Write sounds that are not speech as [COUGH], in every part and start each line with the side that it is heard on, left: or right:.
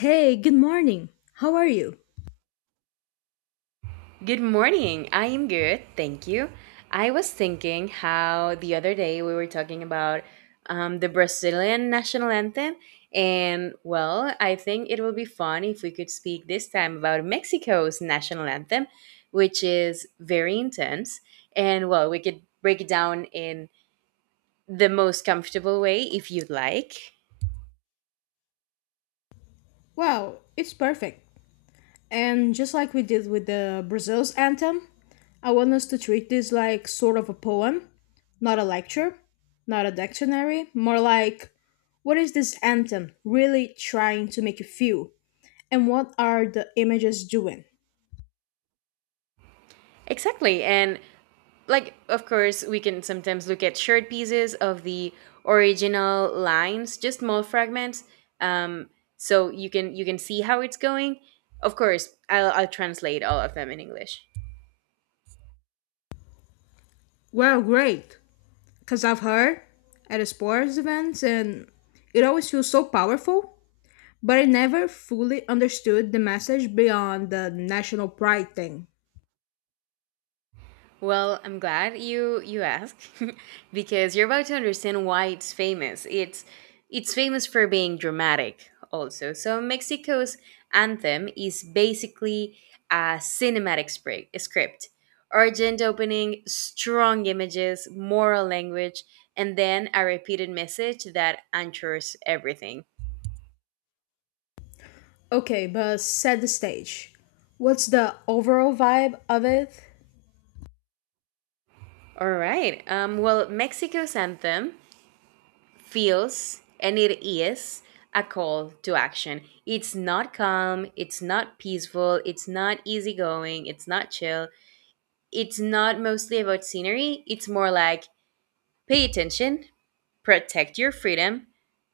left: Hey, good morning. How are you?
right: Good morning. I am good. Thank you. I was thinking how the other day we were talking about the Brazilian national anthem. And well, I think it will be fun if we could speak this time about Mexico's national anthem, which is very intense. And well, we could break it down in the most comfortable way if you'd like.
left: Wow, it's perfect. And just like we did with the Brazil's anthem, I want us to treat this like sort of a poem, not a lecture, not a dictionary, more like what is this anthem really trying to make you feel? And what are the images doing?
right: Exactly. And like of course we can sometimes look at short pieces of the original lines, just small fragments, um so you can see how it's going. Of course I'll translate all of them in English.
left: Well, great, because I've heard at the sports events and it always feels so powerful. But I never fully understood the message beyond the national pride thing.
right: Well, I'm glad you asked [LAUGHS] because you're about to understand why it's famous. It's famous for being dramatic also. So Mexico's anthem is basically a cinematic script. Urgent opening, strong images, moral language, and then a repeated message that anchors everything.
left: Okay, but set the stage. What's the overall vibe of it?
right: All right. Well, Mexico's anthem feels, and it is, a call to action. It's not calm, it's not peaceful, it's not easygoing, it's not chill. It's not mostly about scenery, it's more like pay attention, protect your freedom,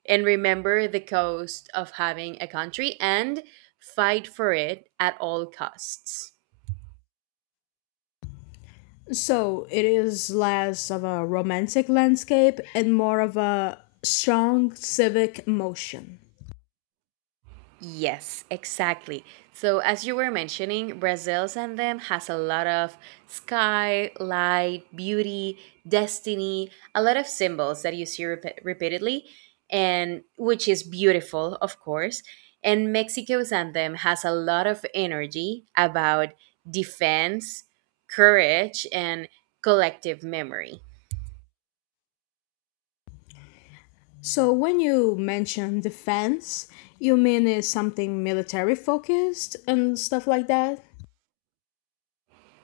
right: and remember the cost of having a country and fight for it at all costs.
left: So, it is less of a romantic landscape and more of a strong civic motion.
right: Yes, exactly. So as you were mentioning, Brazil and them has a lot of sky, light, beauty, destiny, a lot of symbols that you see repeatedly, and which is beautiful, of course. And Mexico's anthem has a lot of energy about defense, courage, and collective memory.
left: So, when you mention defense, you mean it's something military focused and stuff like that?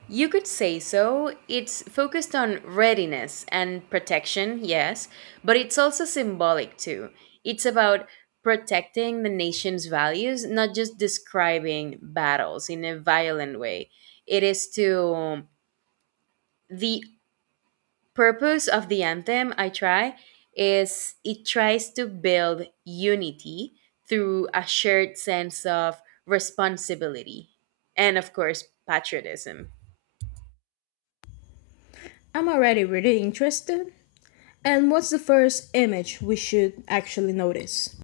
right: You could say so. It's focused on readiness and protection, yes, but it's also symbolic too. It's about protecting the nation's values, not just describing battles in a violent way. It is to the purpose of the anthem, I try, is it tries to build unity through a shared sense of responsibility and, of course, patriotism.
left: I'm already really interested. And what's the first image we should actually notice?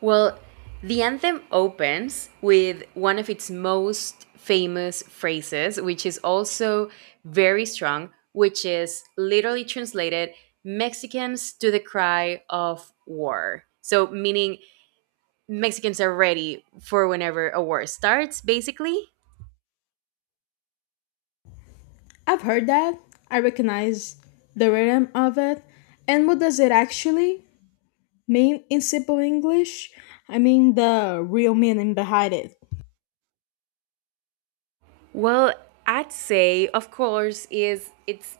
right: Well, the anthem opens with one of its most famous phrases, which is also very strong, which is literally translated Mexicans to the cry of war. So, meaning Mexicans are ready for whenever a war starts, basically.
left: I've heard that. I recognize the rhythm of it. And what does it actually mean in simple English? I mean, the real meaning behind it.
right: Well, I'd say, of course, is it's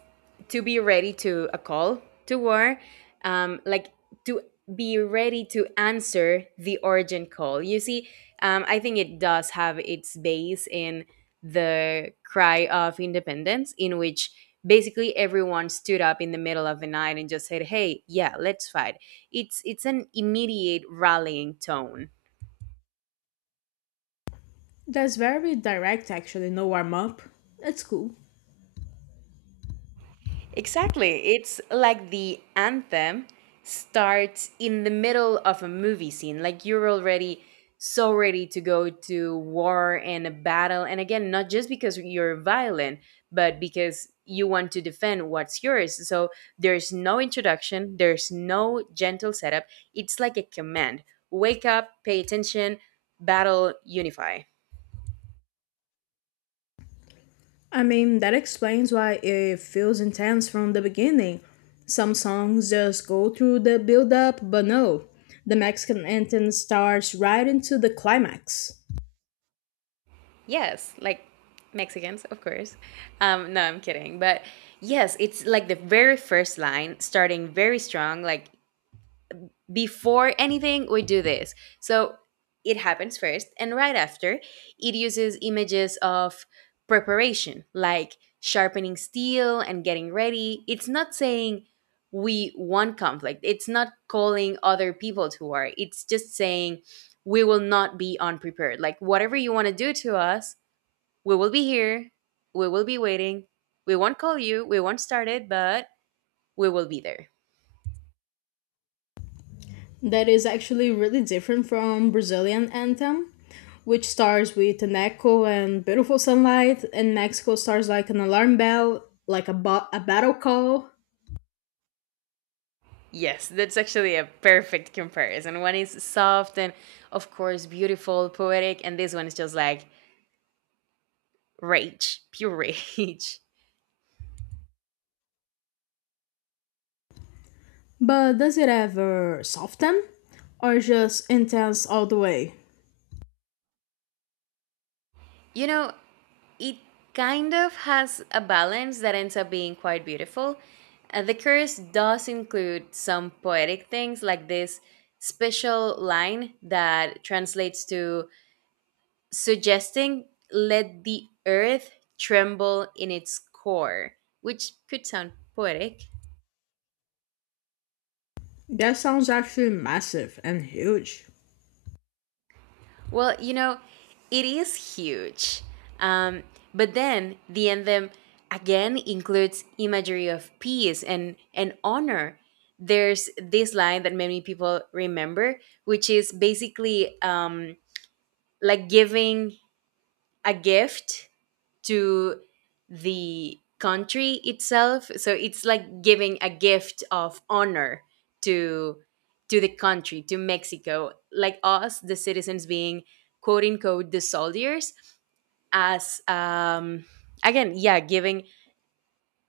right: to be ready to a call to war, like to be ready to answer the urgent call. You see, I think it does have its base in the cry of independence, in which basically everyone stood up in the middle of the night and just said, "Hey, yeah, let's fight." It's an immediate rallying tone.
left: That's very direct, actually, no warm up. That's cool.
right: Exactly. It's like the anthem starts in the middle of a movie scene. Like you're already so ready to go to war and a battle. And again, not just because you're violent, but because you want to defend what's yours. So there's no introduction, there's no gentle setup. It's like a command: wake up, pay attention, battle, unify.
left: I mean, that explains why it feels intense from the beginning. Some songs just go through the build up, but no. The Mexican anthem starts right into the climax.
right: Yes, like Mexicans, of course. No, I'm kidding. But yes, it's like the very first line, starting very strong, like before anything, we do this. So it happens first. And right after, it uses images of preparation, like sharpening steel and getting ready. It's not saying we want conflict, it's not calling other people to war. It's just saying we will not be unprepared. Like, whatever you want to do to us, we will be here. We will be waiting. We won't call you. We won't start it, but we will be there.
left: That is actually really different from Brazilian anthem, which starts with an echo and beautiful sunlight, and Mexico starts like an alarm bell, like a battle call.
right: Yes, that's actually a perfect comparison. One is soft and, of course, beautiful, poetic, and this one is just like rage, pure rage. [LAUGHS]
left: But does it ever soften or just intense all the way?
right: You know, it kind of has a balance that ends up being quite beautiful. The curse does include some poetic things like this special line that translates to suggesting let the earth tremble in its core, which could sound poetic.
left: That sounds actually massive and huge.
right: Well, you know, it is huge. Um, but then the anthem again includes imagery of peace and, honor. There's this line that many people remember, which is basically like giving a gift to the country itself. So it's like giving a gift of honor to the country, to Mexico, like us, the citizens, being quote unquote the soldiers, as again, yeah, giving,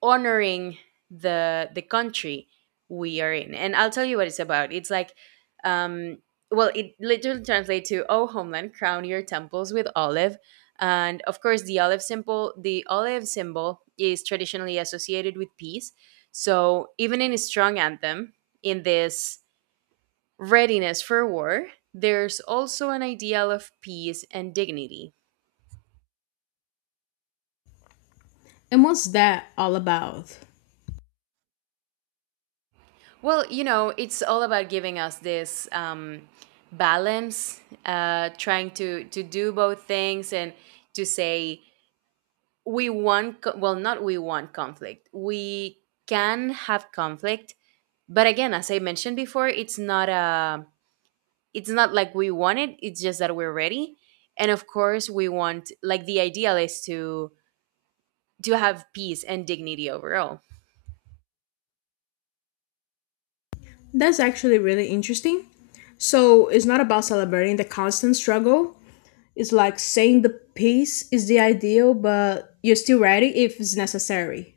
right: honoring the country we are in. And I'll tell you what it's about. It's like, um well, it literally translates to oh homeland, crown your temples with olive. And of course the olive symbol, the olive symbol is traditionally associated with peace. So even in a strong anthem, in this readiness for war, there's also an ideal of peace and dignity.
left: And what's that all about?
right: Well, you know, it's all about giving us this, balance, trying to do both things and to say we want well, not we want conflict. We can have conflict, but again, as I mentioned before, it's not a, it's not like we want it. It's just that we're ready, and of course, we want, like, the ideal is to have peace and dignity overall.
left: That's actually really interesting. So it's not about celebrating the constant struggle. It's like saying the peace is the ideal, but you're still ready if it's necessary.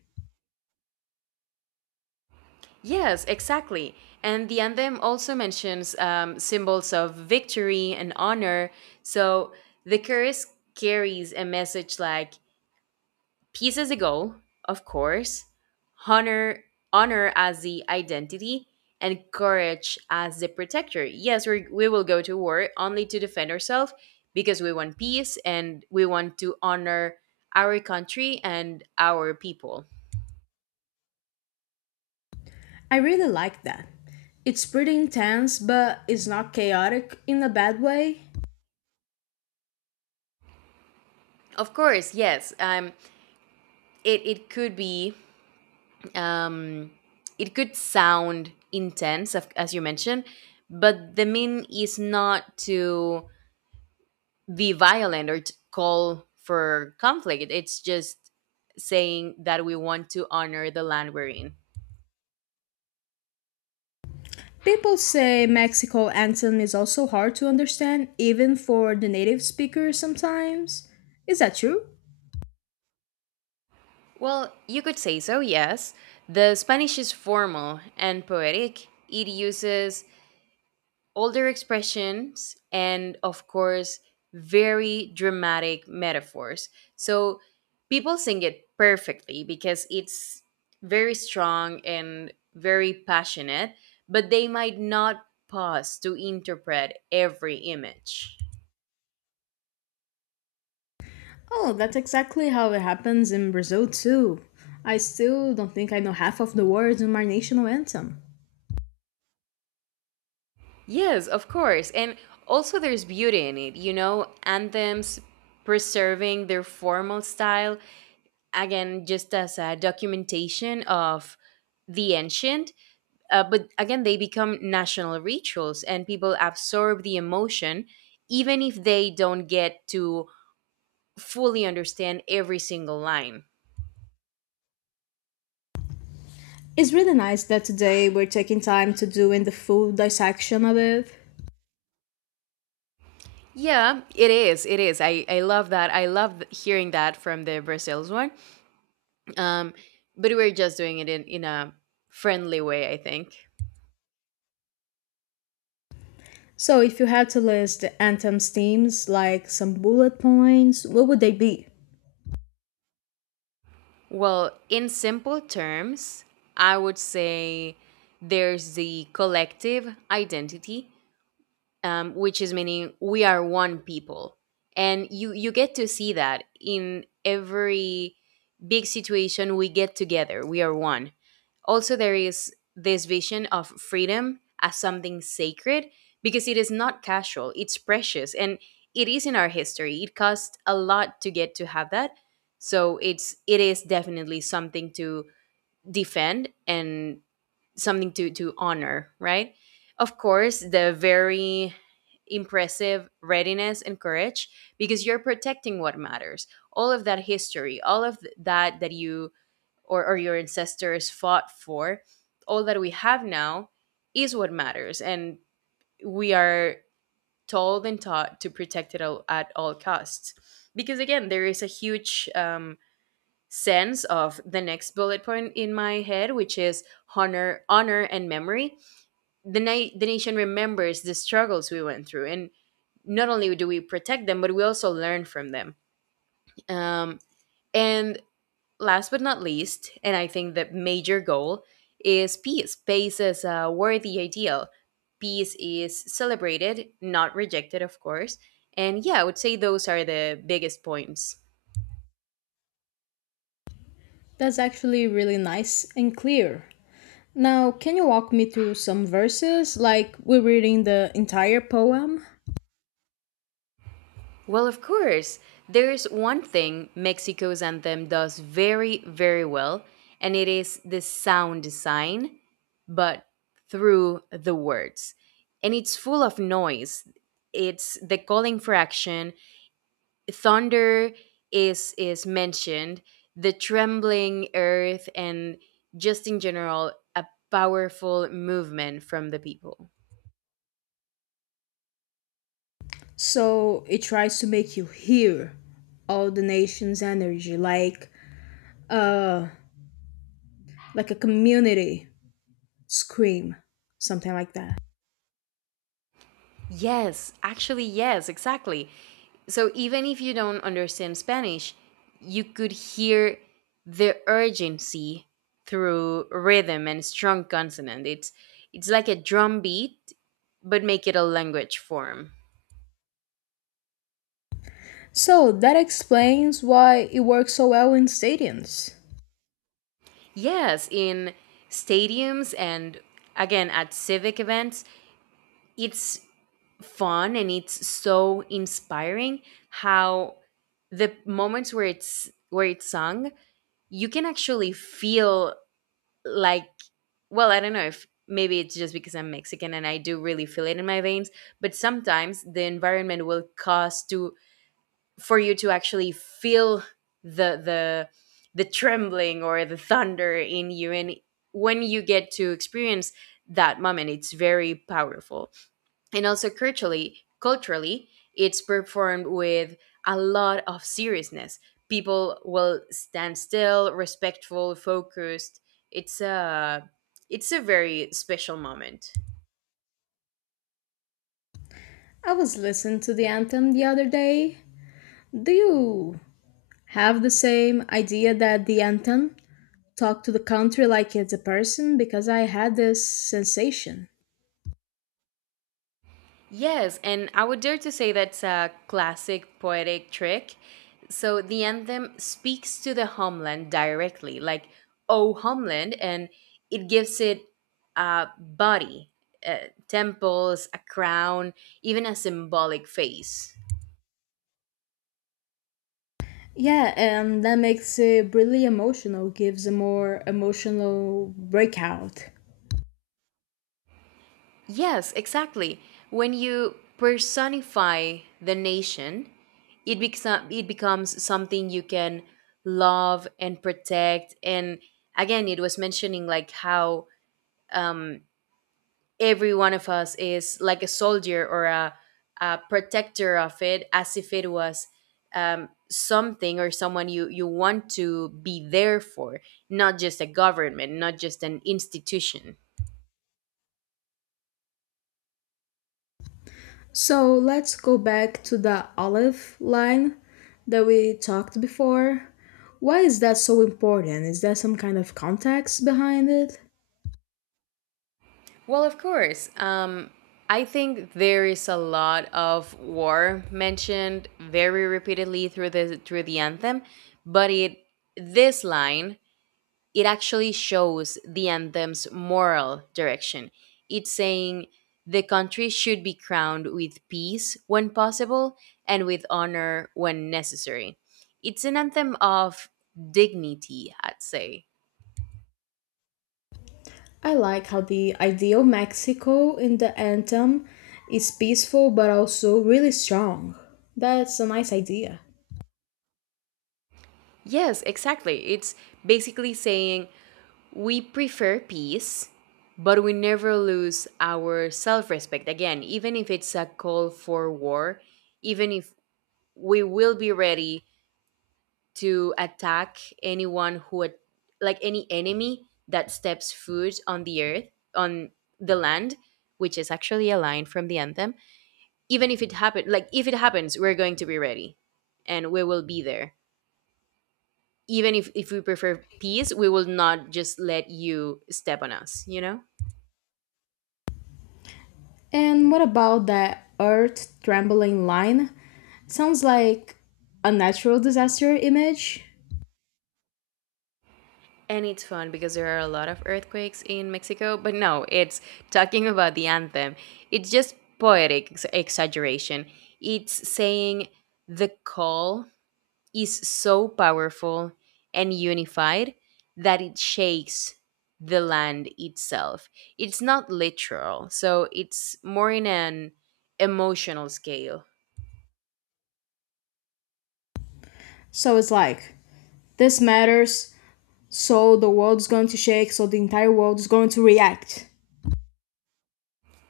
right: Yes, exactly. And the anthem also mentions symbols of victory and honor. So the chorus carries a message like peace as a goal, of course, honor, as the identity, and courage as the protector. Yes, we will go to war only to defend ourselves because we want peace and we want to honor our country and our people.
left: I really like that. It's pretty intense, but it's not chaotic in a bad way.
right: Of course, yes. It could be, um, it could sound intense, as you mentioned, but the mean is not to be violent or to call for conflict. It's just saying that we want to honor the land we're in.
left: People say Mexico anthem is also hard to understand, even for the native speakers sometimes. Is that true?
right: Well, you could say so, yes. The Spanish is formal and poetic. It uses older expressions and of course very dramatic metaphors, so people sing it perfectly because it's very strong and very passionate, but they might not pause to interpret every image.
left: Oh, that's exactly how it happens in Brazil too. I still don't think I know half of the words in my national anthem.
right: Yes, of course. And also there's beauty in it. You know, anthems preserving their formal style, again just as a documentation of the ancient. But again, they become national rituals and people absorb the emotion, even if they don't get to fully understand every single line.
left: It's really nice that today we're taking time to doing the full dissection of it.
right: Yeah, it is. It is. I love that. I love hearing that from the Brazils one. Um, but we're just doing it in a friendly way, I think.
left: So, if you had to list the anthem's themes like some bullet points, what would they be?
right: Well, in simple terms, I would say there's the collective identity, which is meaning we are one people, and you get to see that in every big situation. We get together, we are one. Also, there is this vision of freedom as something sacred, because it is not casual, it's precious, and it is in our history. It cost a lot to get to have that. So it's, it is definitely something to defend, and something to honor, right? Of course, the very impressive readiness and courage, because you're protecting what matters. All of that history, all of that you or, your ancestors fought for, all that we have now is what matters. And we are told and taught to protect it all, at all costs. Because again, there is a huge, sense of the next bullet point in my head, which is honor, honor and memory. The, the nation remembers the struggles we went through, and not only do we protect them, but we also learn from them. um, and last but not least, and I think the major goal is peace. Peace is a worthy ideal, peace is celebrated, not rejected, of course. And yeah, I would say those are the biggest points.
left: That's actually really nice and clear. Now, can you walk me through some verses? Like, we're reading the entire poem,
right: Well, of course. There's one thing Mexico's anthem does very, very well, and it is the sound design, but through the words. And it's full of noise. It's the calling for action. Thunder is mentioned, the trembling earth, and just in general, a powerful movement from the people.
left: so it tries to make you hear all the nation's energy, uh, like a community scream, something like that.
right: Yes, actually, yes, exactly. So even if you don't understand Spanish, you could hear the urgency through rhythm and strong consonant. It's like a drum beat, but make it a language form.
left: So that explains why it works so well in stadiums.
right: Yes, in stadiums and again at civic events, it's fun and it's so inspiring how the moments where it's sung you can actually feel, like, well, I don't know if maybe it's just because I'm Mexican and I do really feel it in my veins, but sometimes the environment will cause to, for you to actually feel the trembling or the thunder in you. And when you get to experience that moment, it's very powerful. And also culturally, it's performed with a lot of seriousness. People will stand still, respectful, focused. It's a it's a very special moment.
left: I was listening to the anthem the other day. Do you have the same idea that the anthem talk to the country like it's a person? Because I had this sensation.
right: Yes, and I would dare to say that's a classic poetic trick. So the anthem speaks to the homeland directly, like "Oh Homeland," and it gives it a body, temples, a crown, even a symbolic face.
left: Yeah, and that makes it really emotional, gives a more emotional breakout.
right: Yes, exactly. When you personify the nation, it becomes something you can love and protect. And again, it was mentioning like how um, every one of us is like a soldier or a protector of it as if it was something or someone you want to be there for, not just a government, not just an institution.
left: So let's go back to the olive line that we talked before. Why is that so important? Is there some kind of context behind it?
right: Well, of course. I think there is a lot of war mentioned very repeatedly through the anthem, but it this line it actually shows the anthem's moral direction. It's saying the country should be crowned with peace when possible and with honor when necessary. It's an anthem of dignity, I'd say.
left: I like how the ideal Mexico in the anthem is peaceful but also really strong. That's a nice idea.
right: Yes, exactly. It's basically saying we prefer peace, but we never lose our self respect. Again, even if it's a call for war, even if we will be ready to attack anyone who at- like any enemy that steps foot on the earth, on the land, which is actually a line from the anthem. Even if it happen like if it happens, we're going to be ready and we will be there. Even if we prefer peace, we will not just let you step on us, you know?
left: And what about that earth trembling line? Sounds like a natural disaster image.
right: And it's fun because there are a lot of earthquakes in Mexico, but no, it's talking about the anthem. It's just poetic exaggeration. It's saying the call is so powerful and unified that it shakes the land itself. It's not literal, so it's more in an emotional scale.
left: So it's like, this matters so the world is going to shake, so the entire world is going to react.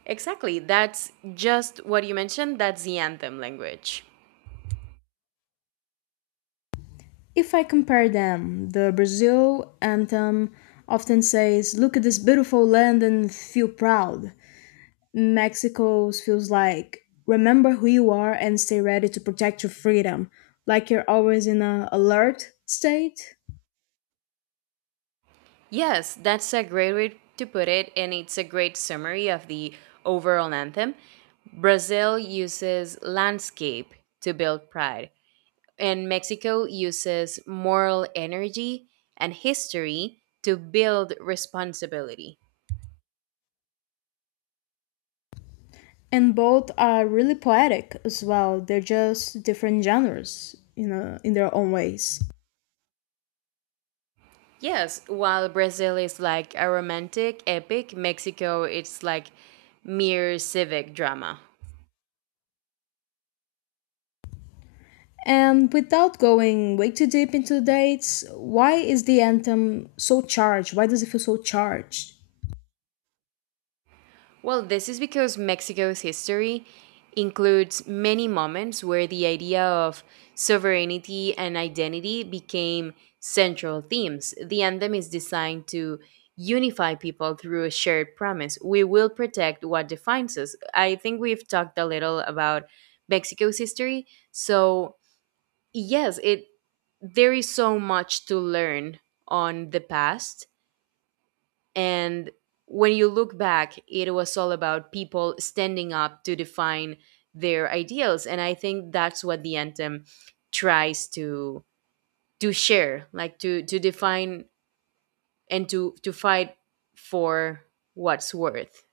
right: Exactly, that's just what you mentioned, that's the anthem language.
left: If I compare them, the Brazil anthem often says, look at this beautiful land and feel proud. Mexico's feels like, remember who you are and stay ready to protect your freedom, like you're always in an alert state.
right: Yes, that's a great way to put it, and it's a great summary of the overall anthem. Brazil uses landscape to build pride, and Mexico uses moral energy and history to build responsibility.
left: And both are really poetic as well, they're just different genres, you know, in their own ways.
right: Yes, while Brazil is like a romantic epic, Mexico it's like mere civic drama.
left: And without going way too deep into dates, why is the anthem so charged? Why does it feel so charged?
right: Well, this is because Mexico's history includes many moments where the idea of sovereignty and identity became central themes. The anthem is designed to unify people through a shared promise. We will protect what defines us. I think we've talked a little about Mexico's history. So, yes, it there is so much to learn on the past, and when you look back, it was all about people standing up to define their ideals. And I think that's what the anthem tries to share, like to define and to fight for what's worth.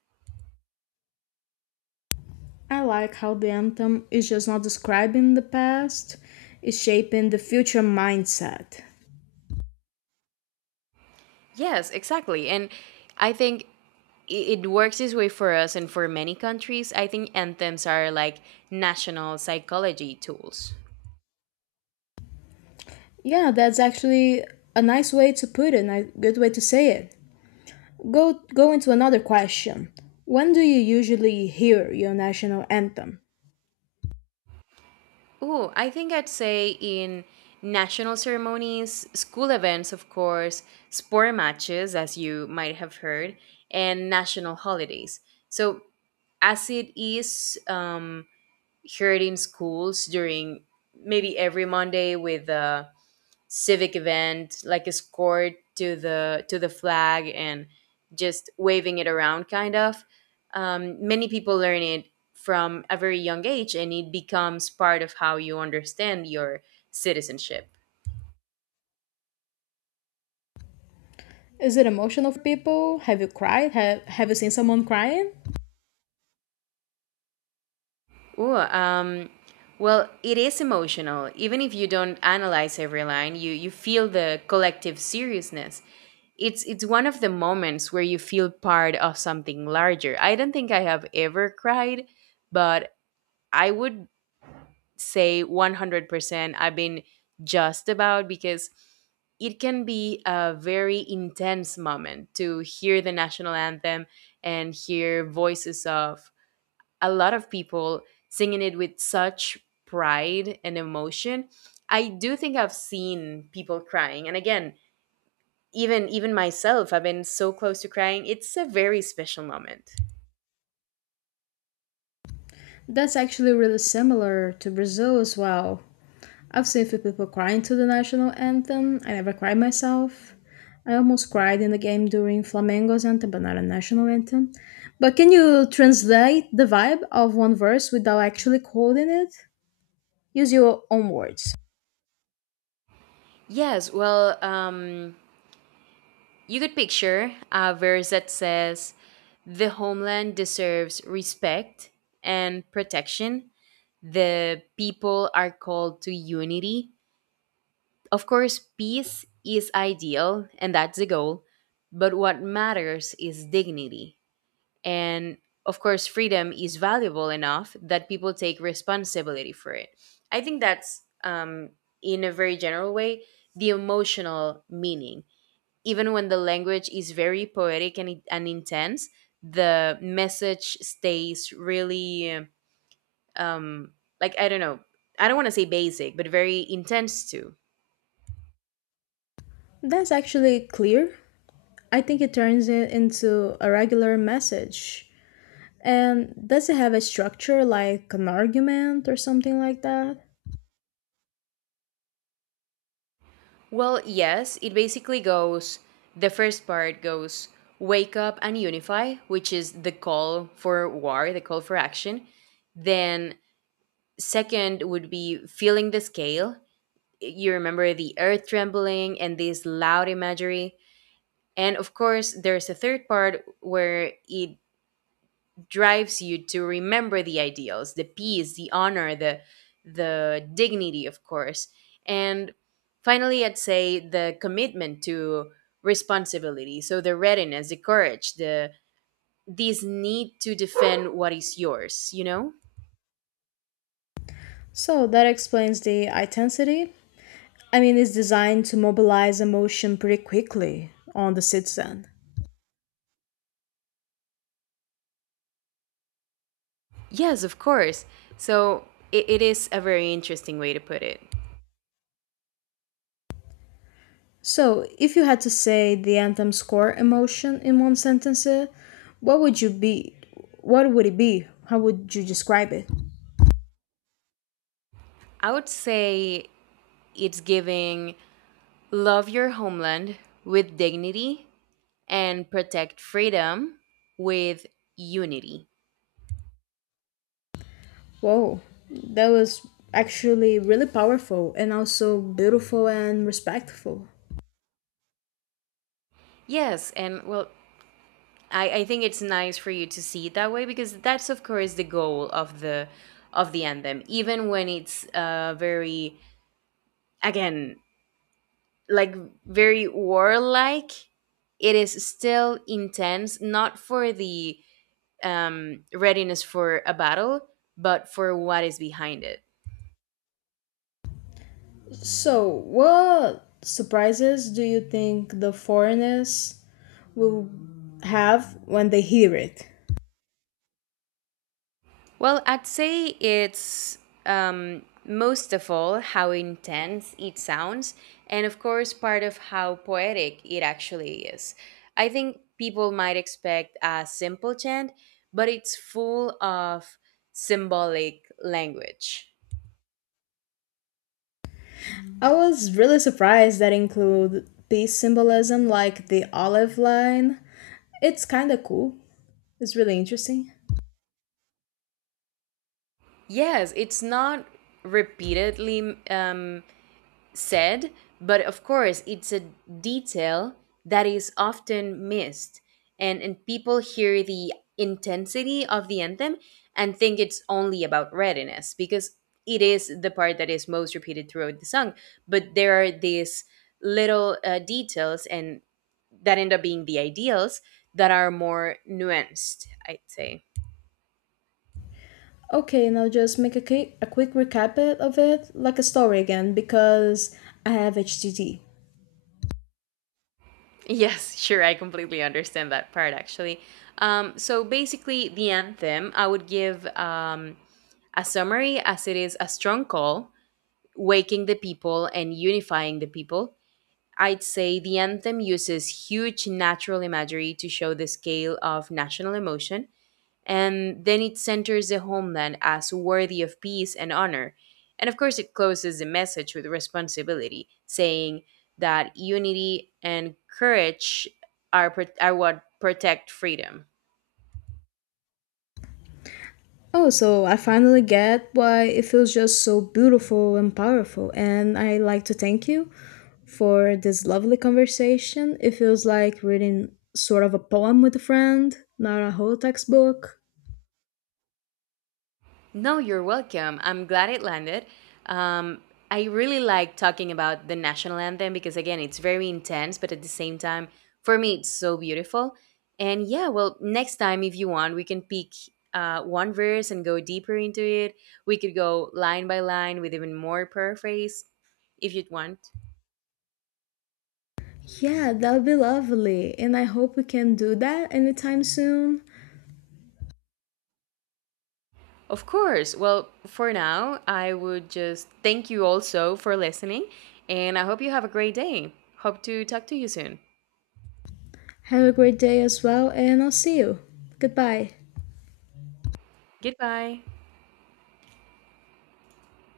left: I like how the anthem is just not describing the past, it's shaping the future mindset.
right: Yes, exactly. And I think it works this way for us and for many countries. I think anthems are like national psychology tools.
left: Yeah, that's actually a nice way to put it, and a good way to say it. Go into another question. When do you usually hear your national anthem?
right: Oh, I think I'd say in national ceremonies, school events, of course, sport matches, as you might have heard, and national holidays. So, as it is heard in schools during maybe every Monday with civic event like escort to the flag and just waving it around kind of. Many people learn it from a very young age and it becomes part of how you understand your citizenship.
left: Is it emotional for people? Have you cried? Have you seen someone crying?
right: Ooh, um, well, it is emotional. Even if you don't analyze every line, you feel the collective seriousness. It's one of the moments where you feel part of something larger. I don't think I have ever cried, but I would say 100% I've been just about, because it can be a very intense moment to hear the national anthem and hear voices of a lot of people singing it with such pride and emotion. I do think I've seen people crying. And again, even myself, I've been so close to crying. It's a very special moment.
left: That's actually really similar to Brazil as well. I've seen a few people crying to the national anthem. I never cried myself. I almost cried in the game during Flamengo's anthem, but not a national anthem. But can you translate the vibe of one verse without actually quoting it? Use your own words.
right: Yes, well, you could picture a verse that says, the homeland deserves respect and protection. The people are called to unity. Of course, peace is ideal, and that's the goal. But what matters is dignity. And of course, freedom is valuable enough that people take responsibility for it. I think that's, in a very general way, the emotional meaning. Even when the language is very poetic and intense, the message stays really, um I don't know, I don't want to say basic, but very intense too.
left: That's actually clear. I think it turns it into a regular message. And does it have a structure like an argument or something like that?
right: Well, yes, it basically goes, the first part goes, wake up and unify, which is the call for war, the call for action. Then second would be feeling the scale. You remember the earth trembling and this loud imagery. And of course, there's a third part where it drives you to remember the ideals, the peace, the honor, the dignity, of course. And finally, I'd say the commitment to responsibility. So the readiness, the courage, the this need to defend what is yours, you know?
left: So that explains the intensity. I mean, it's designed to mobilize emotion pretty quickly on the citizen.
right: Yes, of course. So it is a very interesting way to put it.
left: So, if you had to say the anthem's core emotion in one sentence, what would you be? What would it be? How would you describe it?
right: I would say it's giving, love your homeland with dignity and protect freedom with unity.
left: Whoa, that was actually really powerful and also beautiful and respectful.
right: Yes, and well, I think it's nice for you to see it that way because that's of course the goal of the anthem, even when it's very, again, like, very warlike. It is still intense, not for the readiness for a battle, but for what is behind it.
left: So, what surprises do you think the foreigners will have when they hear it?
right: Well, I'd say it's most of all how intense it sounds, and of course, part of how poetic it actually is. I think people might expect a simple chant, but it's full of symbolic language.
left: I was really surprised that include peace symbolism like the olive line. It's kinda cool. It's really interesting.
right: Yes, it's not repeatedly said, but of course, it's a detail that is often missed. And people hear the intensity of the anthem and think it's only about readiness because it is the part that is most repeated throughout the song. But there are these little details and that end up being the ideals that are more nuanced, I'd say.
left: Okay, now just make a, a quick of it, like a story again, because I have HTT.
right: Yes, sure. I completely understand that part actually. So basically, the anthem I would give a summary as it is a strong call, waking the people and unifying the people. I'd say the anthem uses huge natural imagery to show the scale of national emotion, and then it centers the homeland as worthy of peace and honor. And of course, it closes the message with responsibility, saying that unity and courage are what protect freedom.
left: Oh, so I finally get why it feels just so beautiful and powerful, and I like to thank you for this lovely conversation. It feels like reading sort of a poem with a friend, not a whole textbook.
right: No, you're welcome. I'm glad it landed. Um, I really like talking about the national anthem because, again, it's very intense, but at the same time, for me, it's so beautiful. And yeah, well, next time, if you want, we can pick one verse and go deeper into it. We could go line by line with even more paraphrase if you'd want.
left: Yeah, that would be lovely. And I hope we can do that anytime soon.
right: Of course. Well, for now, I would just thank you also for listening, and I hope you have a great day. Hope to talk to you soon.
left: Have a great day as well, and I'll see you. Goodbye.
right: Goodbye.